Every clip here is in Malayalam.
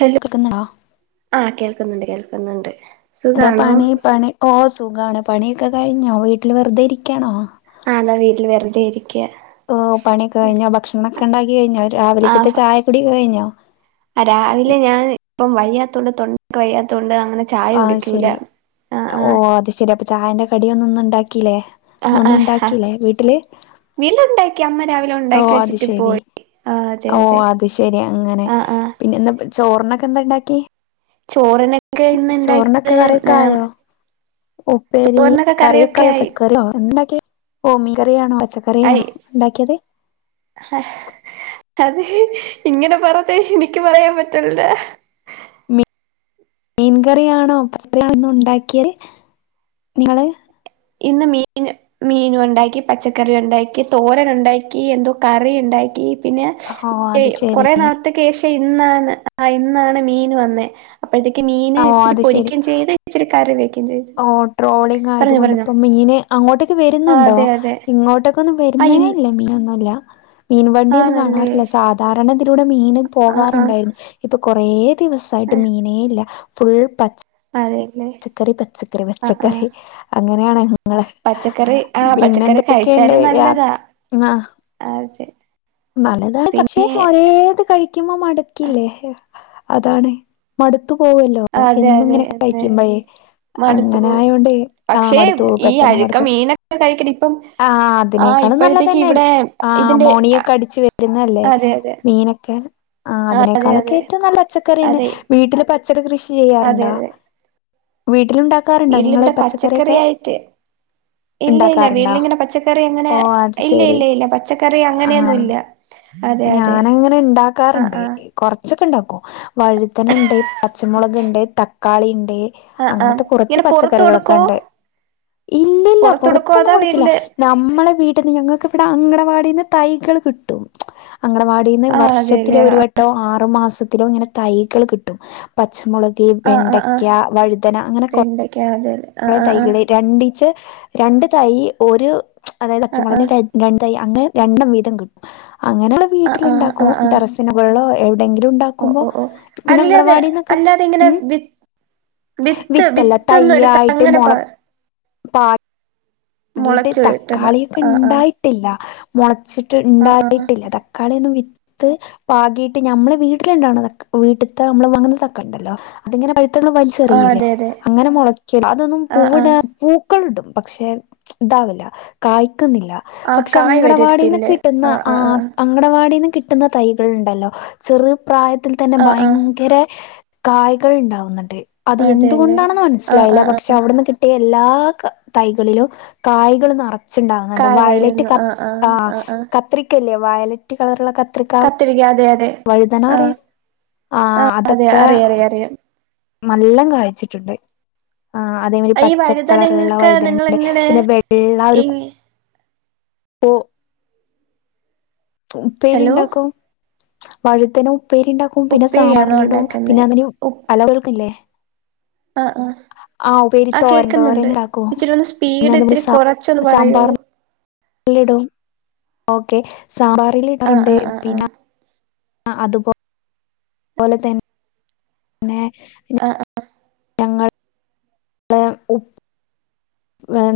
ഹല്ലോ കേക്കുന്നുണ്ടോ ആ കേൾക്കുന്നുണ്ട് കേൾക്കുന്നുണ്ട്. ന്താ സുഖാണോ പണി പണി ഓ സുഖാണ് പണിക്കെ കഴിഞ്ഞോ? വീട്ടില് വെറുതെ ഇരിക്കാണോ? ആ താ വീട്ടില് വെർതെഇരി ഓ പണിയൊക്കെ കൈഞ്ഞോ? ഭക്ഷണംക്കെ ഇണ്ടാക്കി കൈഞ്ഞോ? രാവിലേക്കത്തെ ചായ കുടി കഴിഞ്ഞോ? ആ രാവിലെ ഞാൻ പ്പം വയ്യാത്തൊണ്ട് തൊൺവയ്യാത്തോണ്ട്. ആ ശെരി ഓ അത് ശെരി അപ്പൊ ചായന്റെ കടിയൊന്നും ഇന്ന് ഇണ്ടാക്കി ക്കിലെ ഇന്നൊന്നും ഉണ്ടാക്കിയിലേ വീട്ടില്? വീടില്ണ്ടാക്കി അമ്മ രാവിലെ ഓ ഉണ്ടാക്കി അത് വെച്ചിട്ട് ശരി പോയി. ആഹ് അതെ ഓ അതെ അത് ശെരി അങ്ങനെ ആഹ് ആഹ് പിന്നെന്നപ്പ ചോറിനൊക്കെ എന്താണ്ടാക്കി? ചോറിനക്കെയിന്ന് ഇണ്ടാക്കിയത് ഏ കറിയൊക്കെ ഹ്മ്. ആയോ ഉപ്പേരി കറിയക്കായോ [unintelligible] ന്തണ്ടാക്കി ഓ മീൻകറിയാണോ? ആയി പച്ചക്കറിയണോ ഉണ്ടാക്കിയത്? അതെ ഇങ്ങനെ പറതേ എനിക്ക് പറയാൻ പറ്റ്ണില്ല. മി മീൻകറിയാണോ [unintelligible] ആണോ ഉണ്ടാക്കിയത് ങ്ങള്? ഇന്ന് മീൻ മീനുണ്ടാക്കി പച്ചക്കറി ഉണ്ടാക്കി തോരൻ ഉണ്ടാക്കി എന്തോ കറി ഉണ്ടാക്കി. പിന്നെ ഓ ശ് അത് ശരി കൊറെേ നാളത്തക്കേഷം ഇന്നാണ് ആ ഇന്നാണ് മീൻ വന്നേ. അപ്പോഴത്തേക്ക് മീൻ ഓ ഇച്ചിരി അത് ശരി പൊരിക്കും ചെയ്ത് ഇച്ചിരി കറി വെക്കു ഓ ട്രോളിങ്ങയതുകൊണ്ട് പ്പം. മീന് അങ്ങോട്ടൊക്കെ ആ വരുന്നുണ്ടോ അതെ അതെ ഇങ്ങോട്ടൊക്കെ ഒന്നും ആ ഇൻ വരുന്നേല്ല മീനൊന്നു ല്ല. മീൻ വണ്ടിഒന്നും ആണല്ലേ കാണാറില്ല സാധാരണതിലൂടെ മീൻ ആ ആ പോകാറുണ്ടായിരുന്നു ഇപ്പൊ കൊറേ. ആ, ദിവസായിട്ട് മീനേല്ല ഫുൾ പച്ച് അതെല്ലേ ച്ചക്കറി പച്ചക്കറി ആ ആ പച്ചക്കറി അങ്ങനെയാണെ. ങ്ങളെ പച്ചക്കറി ആ ഹ്‌ പച്ചക്കറി പിന്നെന്തൊക്കെണ്ട് കഴിച്ചാലും യാ നല്ലതാ ആഹ്‌. അതെ നല്ലതാണ് പക്ഷെ പിന്നെ ഒരേത് കഴിക്കുമ്പോ മട്ക്കില്ലേ? അതാണ് മടുത്തു പോവല്ലോ അതെ എന്നു അതെ ങ്ങനെ അതെ കൈക്കുമ്പഴേ. മടുത്തു അങ്ങനെ പോകും ആയോണ്ടേ ആഹ്‌ പക്ഷേ മടുത്തു ഈ പെട്ടെന്ന് അഴുക്ക മടുക്കും മീനൊക്കെ കഴിക്കണം ഇപ്പം അ ആ അതിനേക്ക ആഹ് [unintelligible] ഇപ്പോഴത്തേക്ക് നല്ലതന്നെ ഇവിടെ ആ ഇതിന്റെ മോണിയൊക്കെ അടിച്ചു വരുന്നല്ലേ അതെ അതെ മീനൊക്കെ? ആ ആഹ് അതെ അതിനേക്കാളൊക്കെ അതെ ഏറ്റവും നല്ല പച്ചക്കറിന്നെ അതെ വീട്ടിൽ പച് പച്ചക്കറി കൃഷി അതെ ചെയാറുണ്ടൊ അതെ വീ ലു ഉണ്ടാക്കാറുണ്ടോ നിങ്ങൾ വീട്ടിലിവിടെ പച്ചക്കറിയൊക്കെ? പച്ചക്കറിയായിട്ട് ഇല്ല ഇല്ല ഇണ്ടാക്കാറുണ്ടോ വീട്ടിലിങ്ങനെ പച്ചക്കറി അങ്ങനെ ഓ അത് ഇല്ല ശരി ഇല്ല ഇല്ല പച്ചക്കറി അങ്ങ ആഹ് അങ്ങനെയൊന്നുംല്ല. ഞാനങ്ങനെ ഇണ്ടാക്കാറുണ്ട് ആഹ് കൊറച്ചൊക്കെ ഇണ്ടാക്കും. വഴുതനണ്ട്, പച്ചമുളക്ണ്ട്, തക്കാളി ഇൻ ആഹ് ആഹ് അങ്ങനത്തെ കുറച്ച് ഇങ്ങനെ പുറത്ത് പച്ചക്കറികളൊക്കെ കൊടുക്കോ ണ്ട്. ഇല്ലല്ല പുറത്ത് കൊടുക്കോ പൊറത്തൊന്നും അതാ കൊടുക്കില്ല വീട്ടില് നമ്മളെ വീട്ടന്ന് ഞങ്ങൾക്ക് ഇവിടെ അങ്ങണ വാടിന്ന് തൈകൾ കിട്ടും. അങ്കണവാടിന്ന് ആഹ് വർഷത്തില് അതെല്ലേ ഒരു ആഹ് വട്ടോ ആറു മാസത്തിലോ ഇങ്ങനെ തൈകൾ കിട്ടും ഹ്‌ പ പച്ചമുളക്, ആഹ് ആഹ് വെണ്ടയ്ക്ക, ആഹ് വഴുതന അങ്ങനെ കൊ വെണ്ടയ്ക്ക അതെല്ലേ ആഹ് കുറെ ആഹ് ആഹ് തൈകള് രണ്ടിചെ, രണ്ടു തൈ ഒരു. അതായത് ആഹ് പച്ചമൊളന്റെ ര ആഹ് രണ്ട് തൈ അങ്ങനെ രണ്ടണ്ണം വീതം കിട്ടു അങ്ങനെയുള്ള വീട്ടിലുണ്ടാക്കും ടെറസിൻ. [unintelligible] ഓ ഓ ഓ അല്ലാതെ അങ്കണവാടിന്നൊക്കെ അല്ലാതെ ഇങ്ങനെ ഉം വി വിത്ത് വിത്തല്ല വിത്തൊന്നും എടുത്ത് അങ്ങനെ പാർ പ കീട്ട് കിട്ടണ തക്കാളിയൊക്കെ ആഹ് ആഹ് ഉണ്ടായിട്ടില്ല. മുള ച്ചിട്ട് ആഹ് ആഹ് ഉണ്ടായിട്ടില്ല. തക്കാളിയൊന്നും വി ത്ത് പാകിയിട്ട് ഞമ്മള് വീട്ടിലുവണതക്കാ വീട്ടത്തെ നമ്മൾ വാങ്ങുന്ന തക്കാളി ഉണ്ടല്ലോ അതിങ്ങനെ പഴുത്ത് റ്റന്ന് ആഹ് വലിച്ചെറിയില്ലേ അതെ അതെ അങ്ങനെ മുളക്കുവല്ലോ? അതൊന്നും ആഹ് പൂവിട ആഹ് പൂക്കളിടും പക്ഷെ ഇതാവില്ല കായ ക്കുന്നില്ല ആഹ് പക്ഷെ കായ് അങ്കടവാടിന്ന് വരത്തില്ലേ കിട്ടുന്ന ആഹ് ആ ആഹ് ആഹ് അങ്കടവാടി കിട്ടുന്ന തൈകളുണ്ടല്ലോ ചെറു പ്രായത്തിൽ തന്നെ ആഹ് ആഹ് ഭയങ്കര കായ്കൾ ഉണ്ടാവുന്നുണ്ട്. അത് അതെല്ലേ എന്തുകൊണ്ടാണെന്ന് ആഹ് മനസ്സിലായില്ല ആഹ് ആഹ് പക്ഷെ അവിടുന്ന് കിട്ടിയ എല്ലാ തൈകളിലും കായകൾ നെ റച്ച് ഉണ്ടാവുന്നുണ്ട്. കായ് വയലറ്റ് വരുന്നു ആഹ് ആഹ് ആഹ് ആഹ് കത്രിക്കല്ലേ വയലറ്റ് കളറുള്ള കത്രി കത്തിരിക്ക അതെ അതെ ആ ആ അതെ അറിയാം അറിയാം അറിയാം നല്ലം കായച്ചിട്ടുണ്ട്. ആ അതേമാതിരി ഈ പച്ചക്കളറുള്ള വഴുതനങ്ങൊക്കെ വഴുതന ഉണ്ട്. നിങ്ങളെങ്ങനെ പിന്നെ വെള്ള ഒരു ഈ പോ ഉപ്പേരി ഹലോ ഉണ്ടാക്കോ? വഴുതന ഉപ്പേരി ഉണ്ടാക്കും. പിന്നെ ഉപ്പേരിയാണോ സാമ്പാറിലിടും. ഉണ്ടാക്കുന്നേ പിന്നെ അങ്ങനെ അലവുകൾക്കില്ലേ? ആ ആ ആ തോരൻ തോരൻ കേക്കുന്നുണ്ട്. ഉണ്ടാക്കും ഇച്ചിരി ഒന്ന് പിന്നെ സ്പീഡ് ഇത്തിരി കുറച്ചൊന്ന് പറയോ? സ്പീഡോ? ഓക്കെ. ആഹ് സാമ്പാറിലിടാറുണ്ട്. ആഹ് ആഹ് ആഹ് പിന്നെ ആ അതുപോ പോലെ തന്ന പിന്നെ ആ ആ ഞങ്ങൾ ക്ക് ഉപ്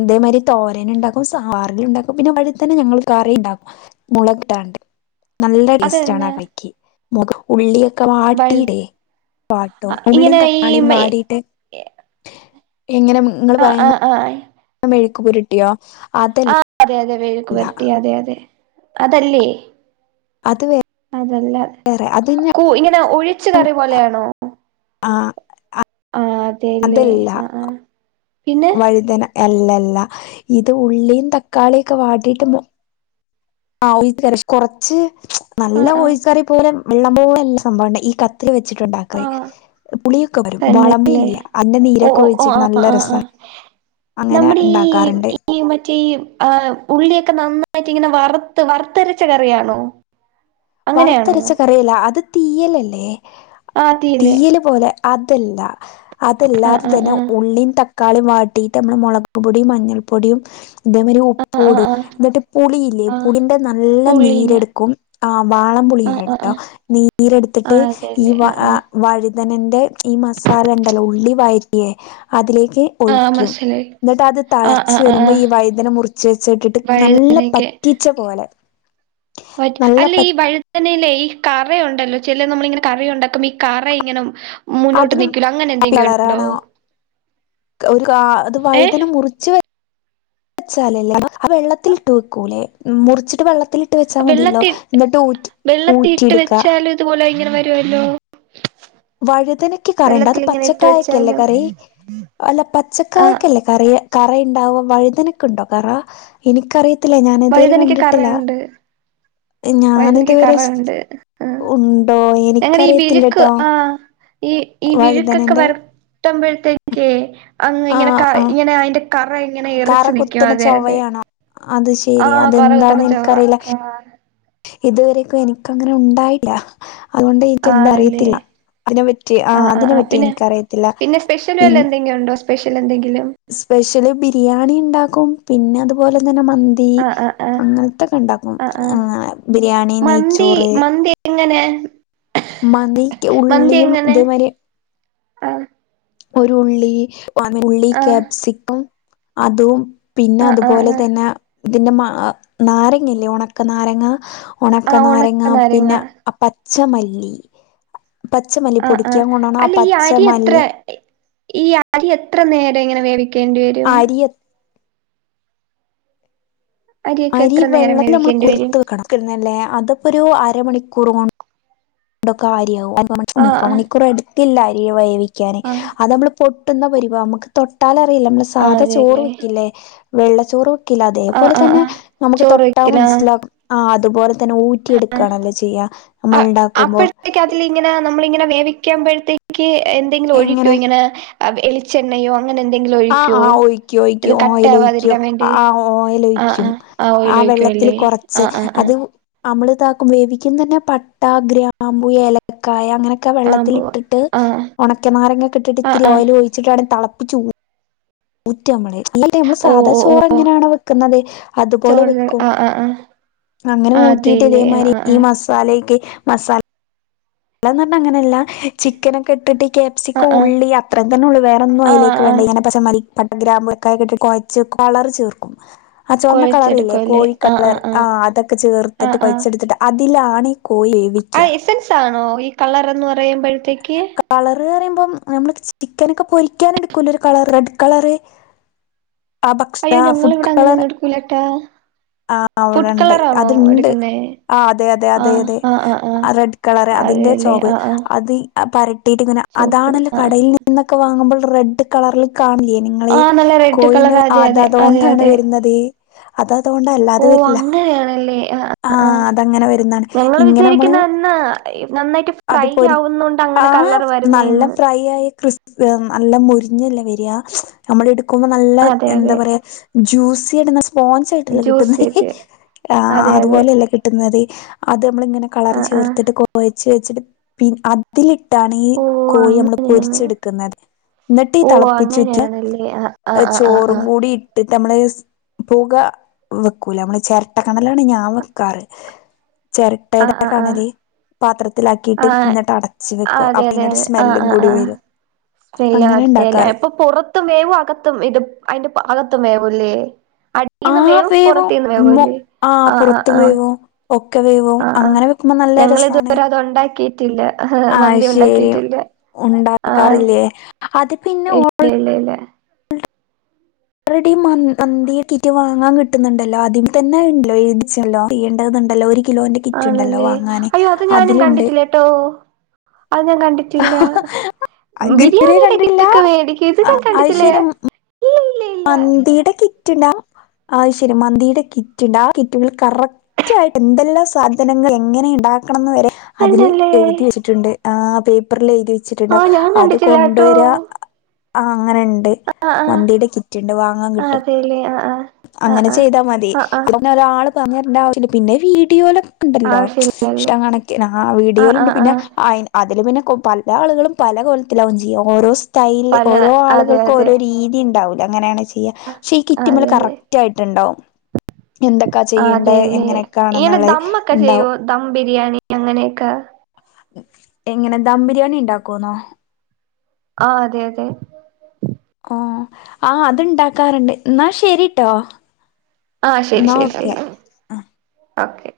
ഇതേമാതിരി തോരനുണ്ടാക്കും. സാമ്പാറിലുണ്ടാക്കും. പിന്നെ വഴുതനഞങ്ങൾ കറി ഉണ്ടാക്കും. മുള ടുണ്ട്. നല്ല ടേസ്റ്റാണ് ആ അതെന്നെ കറിയ്ക്ക്. ഉള്ളി ക്കെ വഴുത് വാട്ടീടെ വാട്ടോ ഉള്ളും ഇങ്ങനെ ഈ തക്കാളിയും വാടിട്ട് എങ്ങനെ നിങ്ങൾ ആഹ് പറയുന്ന ആഹ് ആഹ് മെഴുക്കു പുരുട്ടിയോ അതൽ ആഹ് അതെ അതെ മെഴുക്കുവരട്ടി അതെ അതെ അതല്ലേ? അത് വേ അതല്ല കു ഇങ്ങനെ ഒഴിച്ചു കറി പോലെയാണോ? ആ ആ അതെല്ലേ അതല്ല ആ ആ പിന്നെ? വഴുതന അല്ലല്ല ഇത് ഉള്ളിയും തക്കാളിയു ഒക്കെ വാടിട്ട് ആ ഒഴിത് കറി കൊറച്ച് നല്ല ആഹ് ആഹ് ഓഴിച്ചു കറി പോലും വെള്ളം പോലല്ല സംഭവം ഉണ്ടാ ഈ കത്രിക വെച്ച് ച്ചിട്ട് ഉണ്ടാക ആഹ് പുളിയൊക്കെ വരും. തന്നെല്ലേ വാളമ്പുളിഇല്ലേ അതിന്റെ ഓഹ് നീരൊക്കെ ഓഹ് ഒഴിച്ചിട്ട് ഓഹ് ആഹ് നല്ല ആഹ് രസ ആഹ് നമ്മുടെ ഈ ഈ മറ്റേ ആ ഉള്ളിയൊക്കെ നന്നാ പറ്റി ഇങ്ങനെ വറുത്ത് വറുത്തരച്ച കറിയാണോ? അങ്ങനെയാണോ വറുത്തരച്ച കറിയല്ല അത് തീയലല്ലേ ആഹ് അതീല്ലേ തീയല് പോലെ അതല്ല ആഹ് അതല്ലാതെ ആഹ് തന്നെ ആഹ് ഉള്ളിയും തക്കാ ക്കാളിയും വാട്ടിട്ട്നമ്മള് മുളകു പൊടിയും മഞ്ഞൾപ്പൊടിയും ഇതേമാതിരി ഉപ്പ് ആഹ് ഇടും. ആഹ് ആഹ് എന്നിട്ട് പുളിയില്ലേ ആഹ് പുളീന്റെ നല്ല പുള്ളീന നീരെടുക്കും. ആ വാളംപുളിയണം ആഹ് ആഹ് കേട്ടോ. ആഹ് നീരെടുത്തിട്ട് ആഹ് ഈ അതെല്ലേ വ ആഹ് ആഹ് വഴു തെന്റെ ഈ മസാല ഉണ്ടല്ലോ ഉള്ളി വയറ്റിയേ അതിലേക്ക് ആഹ് ഒഴിക്കും. മനസ്സിലായി എന്നിട്ട് അത് ആഹ് തളച്ച് ആഹ് ആഹ് വരുമ്പോ ആഹ് ഈ വഴുതന മുറച്ച് വെച്ചിട്ടിട്ട് നല്ല വഴുതനക്കെ പറ്റിച്ച പോലെ പറ്റ് നല്ല അല്ല പ ഈ വഴുതനേല് ഈ കറ ഉണ്ടല്ലോ? ചില നമ്മള് ഇങ്ങനെ കറി ഉണ്ടാക്കുമ്പോ ഈ കറ ഇങ്ങനെ മുന്നോട്ട് അതിനും നിക്കുലോ. അങ്ങനെ എന്തെങ്കിലും ഉണ്ടോ? കളറാണ് ഒരു കാ അത് ഏഹ് വഴുതന മുറിച്ച് വച്ചാലല്ലെ ആ വെള്ളത്തിട്ട് വെക്കൂലെ മുറിച്ചിട്ട് വെള്ള ത്തിലിട്ട് വെച്ചാ മതിയല്ലോ വെള്ളത്തി എന്നിട്ട് ഊറ്റി ഊറ്റി എടുക്ക റ്റുവല്ലേ വഴുതനക്ക് കറയുണ്ടോ അത് ഇങ്ങനെ ഇട്ട് പച്ചക്കായക്കല്ലേ വെച്ചാലും കറി? അല്ല ആഹ് പച്ചക്കായക്കല്ലേ കറിയ കറയ്ണ്ടാവോ വഴുതനൊക്ക് ഉണ്ടോ കറ എനിക്കറിയ ത്തില്ല ഞാൻ ഇതുവരെ വഴുതനക്ക് കണ്ടിട്ടില്ല കറയുണ്ട് ഞാൻ വഴുതനക്ക് ഇതുവരെ ശ് ശ് കറയുണ്ട് ആഹ് ഉണ്ടോ എനിക്കറിയത്തില്ലട്ട അ ഈ ഈ വിഴുക്കൊക്കെ വരത്തുമ്പോഴത്തേക്കേ അങ് ആഹ് ഇങ്ങനെക്ക ആഹ് ഇങ്ങനെ അയിന്റെ കറ ഇങ്ങനെ കറ എറിച്ച് നിക്കും കുത്തണ അതെ അതെ ചൊവ്വയാണോ അത് ശെരി ആഹ് കൊറ കുത്തണ അതെന്താന്ന് ചൊവ എനിക്കറിയില്ല ആഹ് ഇതുവരെക്കു എനിക്കങ്ങനെ ഉണ്ടായില്ല അതുകൊണ്ട് എനിക്ക് എന്താ ആണല്ലേ അറിയത്തില്ല അതിനെ പറ്റി ആ ആഹ് ആഹ് അതിനെ ആഹ് പറ്റി പിന്നെ എനിക്കറിയത്തില്ല പിന്നെ സ്പെഷ്യല് പിൻ വല്ല എന്തെങ്കിലും ഉണ്ടോ സ്പെഷ്യൽ എന്തെങ്കിലും സ്പെഷ്യല് ബിരിയാണി ഇണ്ടാ ക്കും പിന്നെ അതുപോലെ തന്നെ മന്തി ആഹ് ആഹ് ആഹ് അങ്ങനത്തക്കെ ഉണ്ടാക്കും ആഹ് ആ ആഹ് ബിരിയാണി മന്തി നെയ്ച്ചോറ് മന്തി എങ്ങനെ? മന്തിക്ക് മന്തി ഉള്ളിയും എങ്ങനെ ഇതേമാരി ആഹ് ഒരു ഉള്ളി ഉള്ളി ആഹ് ക്യാപ്സിക്കം അതും പിന്നെ ആഹ് ആഹ് അതുപോലെ ആഹ് തന്നെ ഇതിന്റെ മാ നാരങ്ങില്ലേ ഉണക്ക നാരങ്ങ ആഹ് ഉണക്കനാരങ്ങ ഉണക്ക പിന്നെ നാരങ്ങ അ പച്ചമല്ലി പച്ചമല്ലി ആഹ് ആഹ് പൊടിക്കാൻ കൊണ്ടാണ ആ അല്ല ഈ അരി എത്ര പച്ചമല്ലി ഈ അരി എത്ര നേരം ഇങ്ങനെ വേവിക്കേണ്ടി വരും? അരി അരിയൊക്കെ അരി എത്ര നേരം വെള്ളത്തിൽ നമ്മള് വേവിക്കേണ്ടി വരും കുറത്ത് വെക്കണം [unintelligible] ന്നല്ലേ അതപ്പൊരു അരമണിക്കൂർ കൊ അണ്ടൊക്കെ [unintelligible] ആഹ് മുക്കാ ആഹ് മണിക്കൂർ എടുത്തില്ല അരി വേവിക്കാന് ആഹ് അത് നമ്മള് പൊ ട്ടുന്ന പരിവ നമുക്ക് തൊട്ടാൽ അറിയില്ലെ നമ്മള് സാധ ആഹ് ചോറ് അതെല്ലേ വയ്ക്കില്ലേ വെള്ളച്ചോറ് [unintelligible] ആഹ് അതേപോലെ ആഹ് തന്നെ ആഹ് നമുക്ക് ചോറ് തൊട്ടാ വെക്കലാ മൻസ്സിലാഉം ആ അതുപോലെ തെ ഊറ്റിയെടുക്കാണല്ലോ ചെയ്യ നമ്മൾണ്ടാ അപ്പോഴത്തേക്ക് അതിൽ ഇങ്ങനെ നമ്മളിങ്ങനെ വേവിക്കുമ്പഴത്തേക്ക് എന്തെങ്കിലും ഒഴിക്കോ ഇങ്ങനെ അ വെളിച്ചെണ്ണയും ആഹ ആഹ ഒയ്ക്കു ഒയ്ക്കു ഓയിൽ ഒഴിക്കും കട്ടയാവാതിരിക്കാൻ വേണ്ടി ആ ഓയിൽ ആഹ് ഒയിക്കും ആഹ് ആഹ് ഓയില് വെള്ളത്തിൽ ഒഴിക്കുവല്ലേ കുറച്ച് ആഹ് ആഹ് ആഹ് അത് നമ്മള ഇതാക്കും വേവിക്കുന്ന തന്നെ പട്ട ഗ്രാമ്പു ഏലക്കായ അങ്ങനെ ക്ക ആഹ് വെള്ളത്തിൽ പോവാ ഇട്ടിട്ട് ആഹ് ഉണക്കനാരങ്ങൊക്കെ ഇട്ടിട്ട് ആഹ് ഇത്തിരി ആഹ് ഓയിൽ ഒഴിച്ചിട്ട് തളപ്പിച്ച് ചൂ ഊറ്റമ്മളെ ഈ നമ്മള് ഓഹ് സാധാ ഓഹ് ചോറ് ഓഹ് എങ്ങനെയാണ് വെക്കുന്നത് അതുപോലെ ചോറ് വെക്കും ആഹ് ആഹ് ആഹ് അങ്ങനെ ആഹ് ഊറ്റിയിട്ട് അതേല്ലേ ഇതേമാരി ആഹ് ഈ ആഹ് മസാലയ്ക്ക് മസാല [unintelligible] പറഞ്ഞ അങ്ങനെയല്ല ചിക്കനോക്കെ ഇട്ടിട്ട് ആഹ് കേപ്സിക്കോ ആഹ് ഉള്ളി അത്ര തന്നെ ഉള്ളൂ വേറൊന്നും ആഹ് അയിലേക്ക് ആഹ് വേണ്ട [unintelligible] പട്ട ഗ്രാമ്പൊക്കെ കെട്ടിട്ട് കൊഴച്ച് കൊളറ് ചേർക്കും ആ ചുവന്ന കളറില്ലേ കൊഴച്ചെടുക്കുവല്ലേ ആഹ് കോഴിക്കളർ ആഹ് ആ ആഹ് അതൊക്കെ ആഹ് ചേർത്തിട്ട് ആഹ് കൊഴച്ചെടുത്തിട്ട് അതിലാണ് കോഴി ആ വേവിക്കുക എസൻസ് ആണോ ഈ കളർന്ന് പറയുമ്പഴ്ത്തേക്ക്? കളറ് പറയുമ്പം നമ്മൾ ചിക്കനൊക്കെ പൊരിക്കാൻ എടുക്കൂലെ ഒരു കളർ റെഡ് കളറ് ആ ബക്സ്ഥ അയ്യോ ഫുഡ് ഞങ്ങളിവിടെ കളർ അങ്ങനെയൊന്നും എടുക്കൂലട്ടാ ആ ഫുഡ് അവിടെണ്ട് കളറാണോ അത്ണ്ട് എടുക്കുന്നേ ആ അതെ അതെ അതെ ആഹ് അതെ ആഹ് ആഹ് ആഹ് ആ റെഡ് കളർ അതിന്റെ അതെല്ലേ ചോബ് ആഹ് ആഹ് അത് പരട്ടിയിട്ട് ഇങ്ങനെ ചുവപ്പ് അതാണല്ലോ ആഹ് ആഹ് കടയിൽ നിന്നൊക്കെ വാങ്ങുമ്പോൾ റെഡ് കളറൽ കാണ്ലെ നിങ്ങള് ആഹ് നല്ല റെഡ് കോഴിന്റെ കളർ അതെ അത് അതെ അതെ അതുകൊണ്ടാണ് അതെ വരുന്നത് അത അതുകൊണ്ടല്ല ഓ അത് വരില്ല അങ്ങനെയാണല്ലേ ആഹ് ആഹ് ആഹ ആഹ് അതങ്ങനെ വരുന്നാണ് ഞങ്ങൾ ഇങ്ങനെ നമ്മള് വിചാരിക്കുന്ന എന്നാ നന്നായിട്ട് അത് ഫ്രൈ പൊരി ആവുന്നോണ്ട് ആ അങ്ങനെ ആ കളർ നല്ല വരുന്നേന്ന് പ്രായ ക്രിസ് മ് നല്ല മുൊരിഞ്ഞല്ലെ വരിയാ നമ്മൾ എടുക്കുമ്പോ നല്ല അതെ എന്താ അതെ പറയാ ജ്യൂസി ആടുന്ന സ്പോഞ്ച് ആയിട്ടല്ലോ കിട്ടുന്ന ജ്യൂസേറ്റ് ആ അതെ അതെ അതുപോലെയല്ലേ കിട്ടുന്നത് നമ്മള ഇങ്ങനെ കളർ ആഹ് ആഹ് ചേർത്തിട്ട് കുഴച്ച വെച്ചിട്ട് പിന്നെ അതില ട്ടാണ് ഈ ഓ കോഴി നമ്മള് അങ്ങനെയാണ് പൊരിച്ചെടുക്കുന്നത് എന്നിട്ട് ഓ അങ്ങനെയാണല്ലേ ആഹ് തിളപ്പിച്ചിട്ടില്ല ആഹ് ആഹ് ചോറും കൂടി ഇട്ട് നമ്മള് പുക വെക്കൂല നമ്മള് ചിരട്ട കണലാണ് ഞാൻ വെക്കാറ് ചിരട്ടയുടെ ആഹ് ആഹ് ആഹ് കണല് പാത്രത്തിലാക്കിയിട്ട് ആഹ് എന്നിട്ട് അടച്ച് ആ വെക്കും അതെ അതെ അപ്പതിനൊരു അതെ ആഹ് സ്മെല്ലും ആഹ് കൂടി ആഹ് വരും സ്മെല്ല അങ്ങനെ അതെല്ല ഉണ്ടാക്കാറ് ഇപ്പൊ പുറത്തും വേവും അകത്തും ഇത് അതിന്റെ അകത്തും വേവുംല്ലേ ആ അടിൽന്ന് വേവും പുറത്തുന്ന് വേവും മൊ അല്ലേ ആ ആ പുറത്തും ആ വേവും ഒക്കെ വേവും ആ ആ അങ്ങനെ വെക്കുമ്പോ നല്ല രസാണ് ഞങ്ങളിതുവരെ അത് ഉണ്ടാക്കിയിട്ടില്ല ആ മന്തി ശരി ഉണ്ടാക്കിട്ടില്ല ഉണ്ടാക്കാറില്ലേ അത് പിന്നെ ഇല്ല ഇല്ല ഇല്ലേ [inaudible] ഓൾറെഡി മന്തിക്കിറ്റ് വാങ്ങാൻ കിട്ടുന്നുണ്ടല്ലോ ആദ്യം തന്നെ ഉണ്ടല്ലോ എഴതില്ലോ ചെയ്യേണ്ട ണ്ടല്ലോ ഒരു കിലോന്റെ കിറ്റുണ്ടല്ലോ ആണല്ലേ വാങ്ങാനെ അയ്യോ അത് ഞാനും അതിലുണ്ട് കണ്ടിട്ടില്ലട്ടോ അത് ഞാൻ കണ്ടിട്ടില്ല ഇതുവരെ ബിരിയാണിയുടെ കണ്ടിട്ടില്ല കിറ്റക്കെ വേണ്ടികും ഇതി കണ്ടിട്ടില്ല ഇല്ല മന്തീടെ കിറ്റണ്ട് ആ ശരി മാന്തിയുടെ കിറ്റുണ്ട് ആ കിറ്റുകളിൽ കറക്റ്റ് ആയിട്ട് എന്തെല്ലാം സാധനങ്ങൾ എങ്ങനെുണ്ട എന്താകണംന്ന് വരെ അതില് തന്നല്ലേ എഴുതി വെച്ചിട്ടുണ്ട് ആ പേപ്പറിലേ വെച്ചിട്ടുണ്ട ആഹ് ഞാൻ അത് കണ്ടിട്ടില്ലാട്ടോ കൊണ്ടുവരാ അങ്ങനെുണ്ട് ആഹ് ആഹ് മന്തിയുടെ കിറ്റ്ണ്ട് വാങ്ങാൻ ആഹ് കിട്ടും അതെല്ലേ ആഹ് ആഹ് ആഹ് അങ്ങനെ ചെയ്താൽ മതി ആഹ് ആഹ് ആഹ് അപ്പങ്ങനെ ഒരാള് പറഞ്ഞിരണ്ട ആവശ്യില്ല പിന്നെ വീഡിയോല ണ്ടല്ലോ ആവശ്യമില്ലല്ലേ ഇഷ്ടം കണക്ക ആ ആഹ് വീഡിയോലുണ്ട് ആഹ് പിന്നെ ആഹ് അതിൽ പിന്നെ പല ആളുകളും പല കൊലത്തിലാവകും ചെയ്യാം ഓരോ സ്റ്റൈല പല ഓരോ അതെ ആളുകക്കും അതെ ഓരോ രീതി ഉണ്ടാവൂല അങ്ങനെയാണ് ചെയ്യുക പക്ഷെ ഈ കിറ്റിമ്മൽ അതെ കറക്റ്റ് അതെ ആയിട്ടുണ്ടാവും എന്തൊക്കാ ആഹ് ചെയ്യേണ്ടത് അതെല്ലേ ഇങ്ങനെ എങ്ങനെയൊക്കാണെന്നുള്ളത് ദമ്മൊക്കെ ചെയ്യോ ഉണ്ടാവും ദം ബിരിയാണി അങ്ങനെയൊക്കെ എങ്ങനെ ദം ബിരിയാണി ഉണ്ടാക്കോന്നോ ആ അതെ അതെ ആഹ അത്ണ്ടാക്കാറുണ്ട് എന്നാ ശരിട്ടോ ആഹ ശരി എന്നാ ശരി ശരി ഓക്കെ ആ ഓക്കെ